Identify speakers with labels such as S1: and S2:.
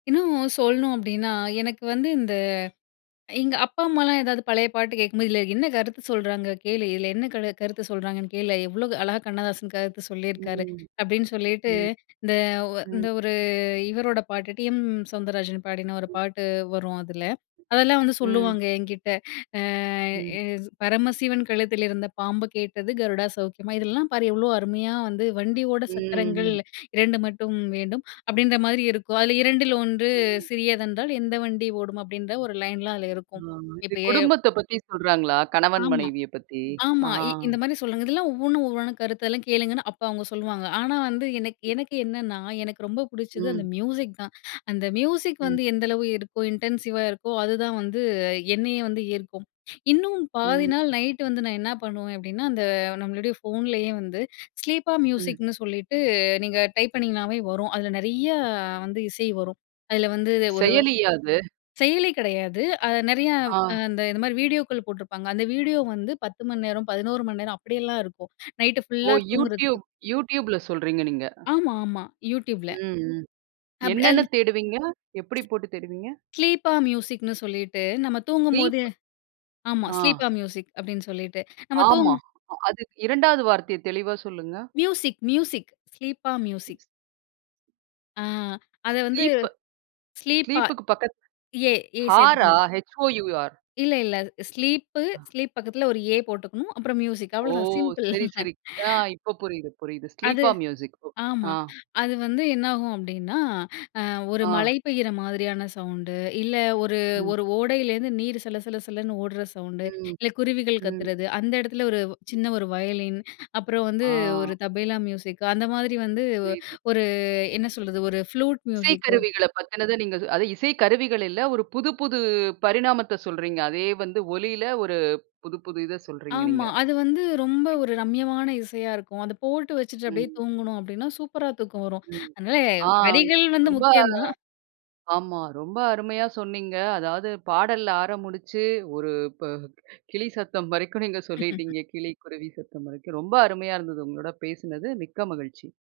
S1: இன்னும் சொல்லணும் அப்படீன்னா, எனக்கு வந்து இந்த, எங்க அப்பா, அம்மாலாம் ஏதாவது பழைய பாட்டு கேட்கும்போது, "இதுல என்ன கருத்து சொல்றாங்க கேளு! இதுல என்ன கரு கருத்து சொல்றாங்கன்னு கேளு. எவ்ளோ அழகா கண்ணதாசன் கருத்து சொல்லிருக்காரு."
S2: ம்.
S1: அப்படீன்னு சொல்லிட்டு
S2: ம்.
S1: இந்த, ஒ இந்த
S2: ம்.
S1: ஒரு, இவரோட பாட்டு, 'டி.எம். சௌந்தரராஜன்' பாடின ஒரு பாட்டு வரும் அதுல. அதெல்லாம் வந்து
S2: ம்.
S1: சொல்லுவாங்க என்கிட்ட. அ
S2: ம்.
S1: எ 'பரமசிவன் கழுத்தில் இருந்த பாம்பு கேட்டது. கருடா சௌக்கியமா? 'இதெல்லாம் பாரு எவ்ளோ அருமையா வந்து. "வண்டி ஓட சக்கரங்கள்
S2: ம்ஹ்ம்.
S1: 2 மட்டும் வேண்டும்." அப்படீன்ற மாரி இருக்கும். "அதில் 2/1
S2: ம்.
S1: சிறியதென்றால், எந்த வண்டி ஓடும்?" அப்படீன்ற ஒரு லைன்லாம் அதுல இருக்கும்.
S2: ஆமா. இது
S1: இப்ப எ
S2: குடும்பத்த பத்தி சொல்றாங்களா? கணவன்
S1: ஆமா,
S2: மனைவிய பத்தி. ஆ!
S1: ஆமா. இ இந்த மாரி, சொல்றாங்க. இதெல்லாம் ஒவ்வொன்னும், ஒவ்வொன்னு கருத்தெல்லாம் கேளுங்கன்னு, அப்ப அவங்க சொல்லுவாங்க. ஆனா வந்து எனக்கு எனக்கு என்னன்னா, எனக்கு ரொம்ப புடிச்சது
S2: ம்.
S1: அந்த மியூசிக் தான். அந்த மியூசிக்
S2: ம்.
S1: வந்து எந்த அளவு இருக்கோ, இன்டென்சிவா இருக்கோ, அதுதான் வந்து என்னய வந்து ஈர்க்கும். இன்னும் பாதி
S2: ம்.
S1: நாள் நைட்டு வந்து நான் என்னா பண்ணுவேன் அப்படீன்னா, அந்த நம்மளுடைய ஃபோன்லயே வந்து ஸ்லீப்பா
S2: ம்.
S1: மியூசிக்ன்னு சொல்லீட்டு, நீங்க டைப் பண்ணீங்கனாவே வரும். அதுல நெறைய வந்து இசை வரும். அதுல வந்து ஒரு
S2: செயலியா அது?
S1: செயலி கெடையாது. அது நெறைய
S2: அ.
S1: அந்த இது மாரி வீடியோக்கள் போட்டுருப்பாங்க. அந்த வீடியோ வந்து 10 மணி நேரம் 11 மணி நேரம் அப்படியெல்லாம் இருக்கும். நைட்டு
S2: ஓ!
S1: ஃபுல்லா தூங்குறதுக்கு.
S2: Youtube, Youtube ல சொல்றீங்க நீங்க.
S1: ஆமா, ஆமா. Youtube ல.
S2: ம், ம்.
S1: அப் அல்
S2: என்னன்னு தேடுவீங்க? எப்படி போட்டு தேடுவீங்க?
S1: ஸ்லீப்பா மியூசிக்ன்னு சொல்லிட்டு, நம்ம தூங்கும்போது
S2: வீப்
S1: ஆமா.
S2: அ.
S1: ஸ்லீப்பா மியூசிக் அப்படீன்னு சொல்லிட்டு, நம்ம தூங்
S2: ஆமா. அது 2வது வார்த்தைய தெளிவா சொல்லுங்க.
S1: மியூசிக், மியூசிக், ஸ்லீப்பா மியூசிக்ன்னு அ, அத வந்து,
S2: ஸ்லீப்.
S1: ஸ்லீப்பா
S2: ஸ்லீப்புக்கு பக்கத்
S1: ஏ, ஏ
S2: ஹாரா?
S1: சேர்த்துக்கணும்.
S2: ஹெச்-ஓ-யூ-ஆர்.
S1: இல்ல, இல்ல. ஸ்லீப்பு,
S2: அ.
S1: ஸ்லீப் பக்கத்தில ஒரு 'ஏ' போட்டுக்கணும். அப்பறம் மியூசிக்.
S2: ஓ!
S1: அவ்வளதான் சிம்பிள்!
S2: சரி, சரி. அ இப்ப புரியுது, புரியுது.
S1: அது,
S2: ஸ்லீப்பா மியூசிக். ஓகே.
S1: ஆமா.
S2: அ.
S1: அது வந்து என்னாகும் அப்படீன்னா, அ, ஒரு
S2: அ.
S1: மழை பெய்யிற மாதிரியான சவுண்டு. இல்ல ஒரு
S2: ம்.
S1: ஒரு ஓடையிலருந்து நீர் சல சல சலன்னு ஓடுற சவுண்டு.
S2: ம்.
S1: இல்ல குருவிகள்
S2: ம்.
S1: கத்துறது. அந்த இடத்துல ஒரு வ் சின்ன ஒரு வயலின்! அப்பறம் வந்து
S2: ஆ!
S1: ஒரு தபேலா மியூசிக் அந்த மாரி வந்து, ஒ
S2: புரியுது.
S1: ஒரு என்ன சொல்றது? ஒரு ஃப்ளூட் மியூசிக்கு!
S2: இசைக்கருவிகளப் பத்தினத நீங்க அது இசைக்கருவிகள் இல்ல, ஒரு புதுப் புது பரிணாமத்த சொல்றீங்க. அதே வந்து ஒலில, ஒரு புது புது இத சொல்கிறீங்க
S1: ஆமா.
S2: நீங்க.
S1: அது வந்து ரொம்ப ஒரு
S2: புரியுது.
S1: ரம்யமான இசையா இருக்கும். அத போட்டு வச்சுட்டு, அப்படியே
S2: ம்.
S1: தூங்கணோம் அப்படீன்னா, சூப்பரா தூக்கம் வரும்.
S2: ம்.
S1: அதனால
S2: ஆ!
S1: வரிகள் வந்து
S2: ரொம்ப
S1: முக்கியம் தான்.
S2: ஆமா, ரொம்ப அருமையா சொன்னீங்க. அதாவது பாடல்ல ஆரம்பிச்சு, ஒரு இப்ப கிளி சத்தம் வரைக்கும் நீங்க சொல்லீட்டீங்க. கிளி, குருவி சத்தம் வரைக்கும். ரொம்ப அருமையா இருந்தது, உங்களோட பேசுனது. மிக்க மகிழ்ச்சி!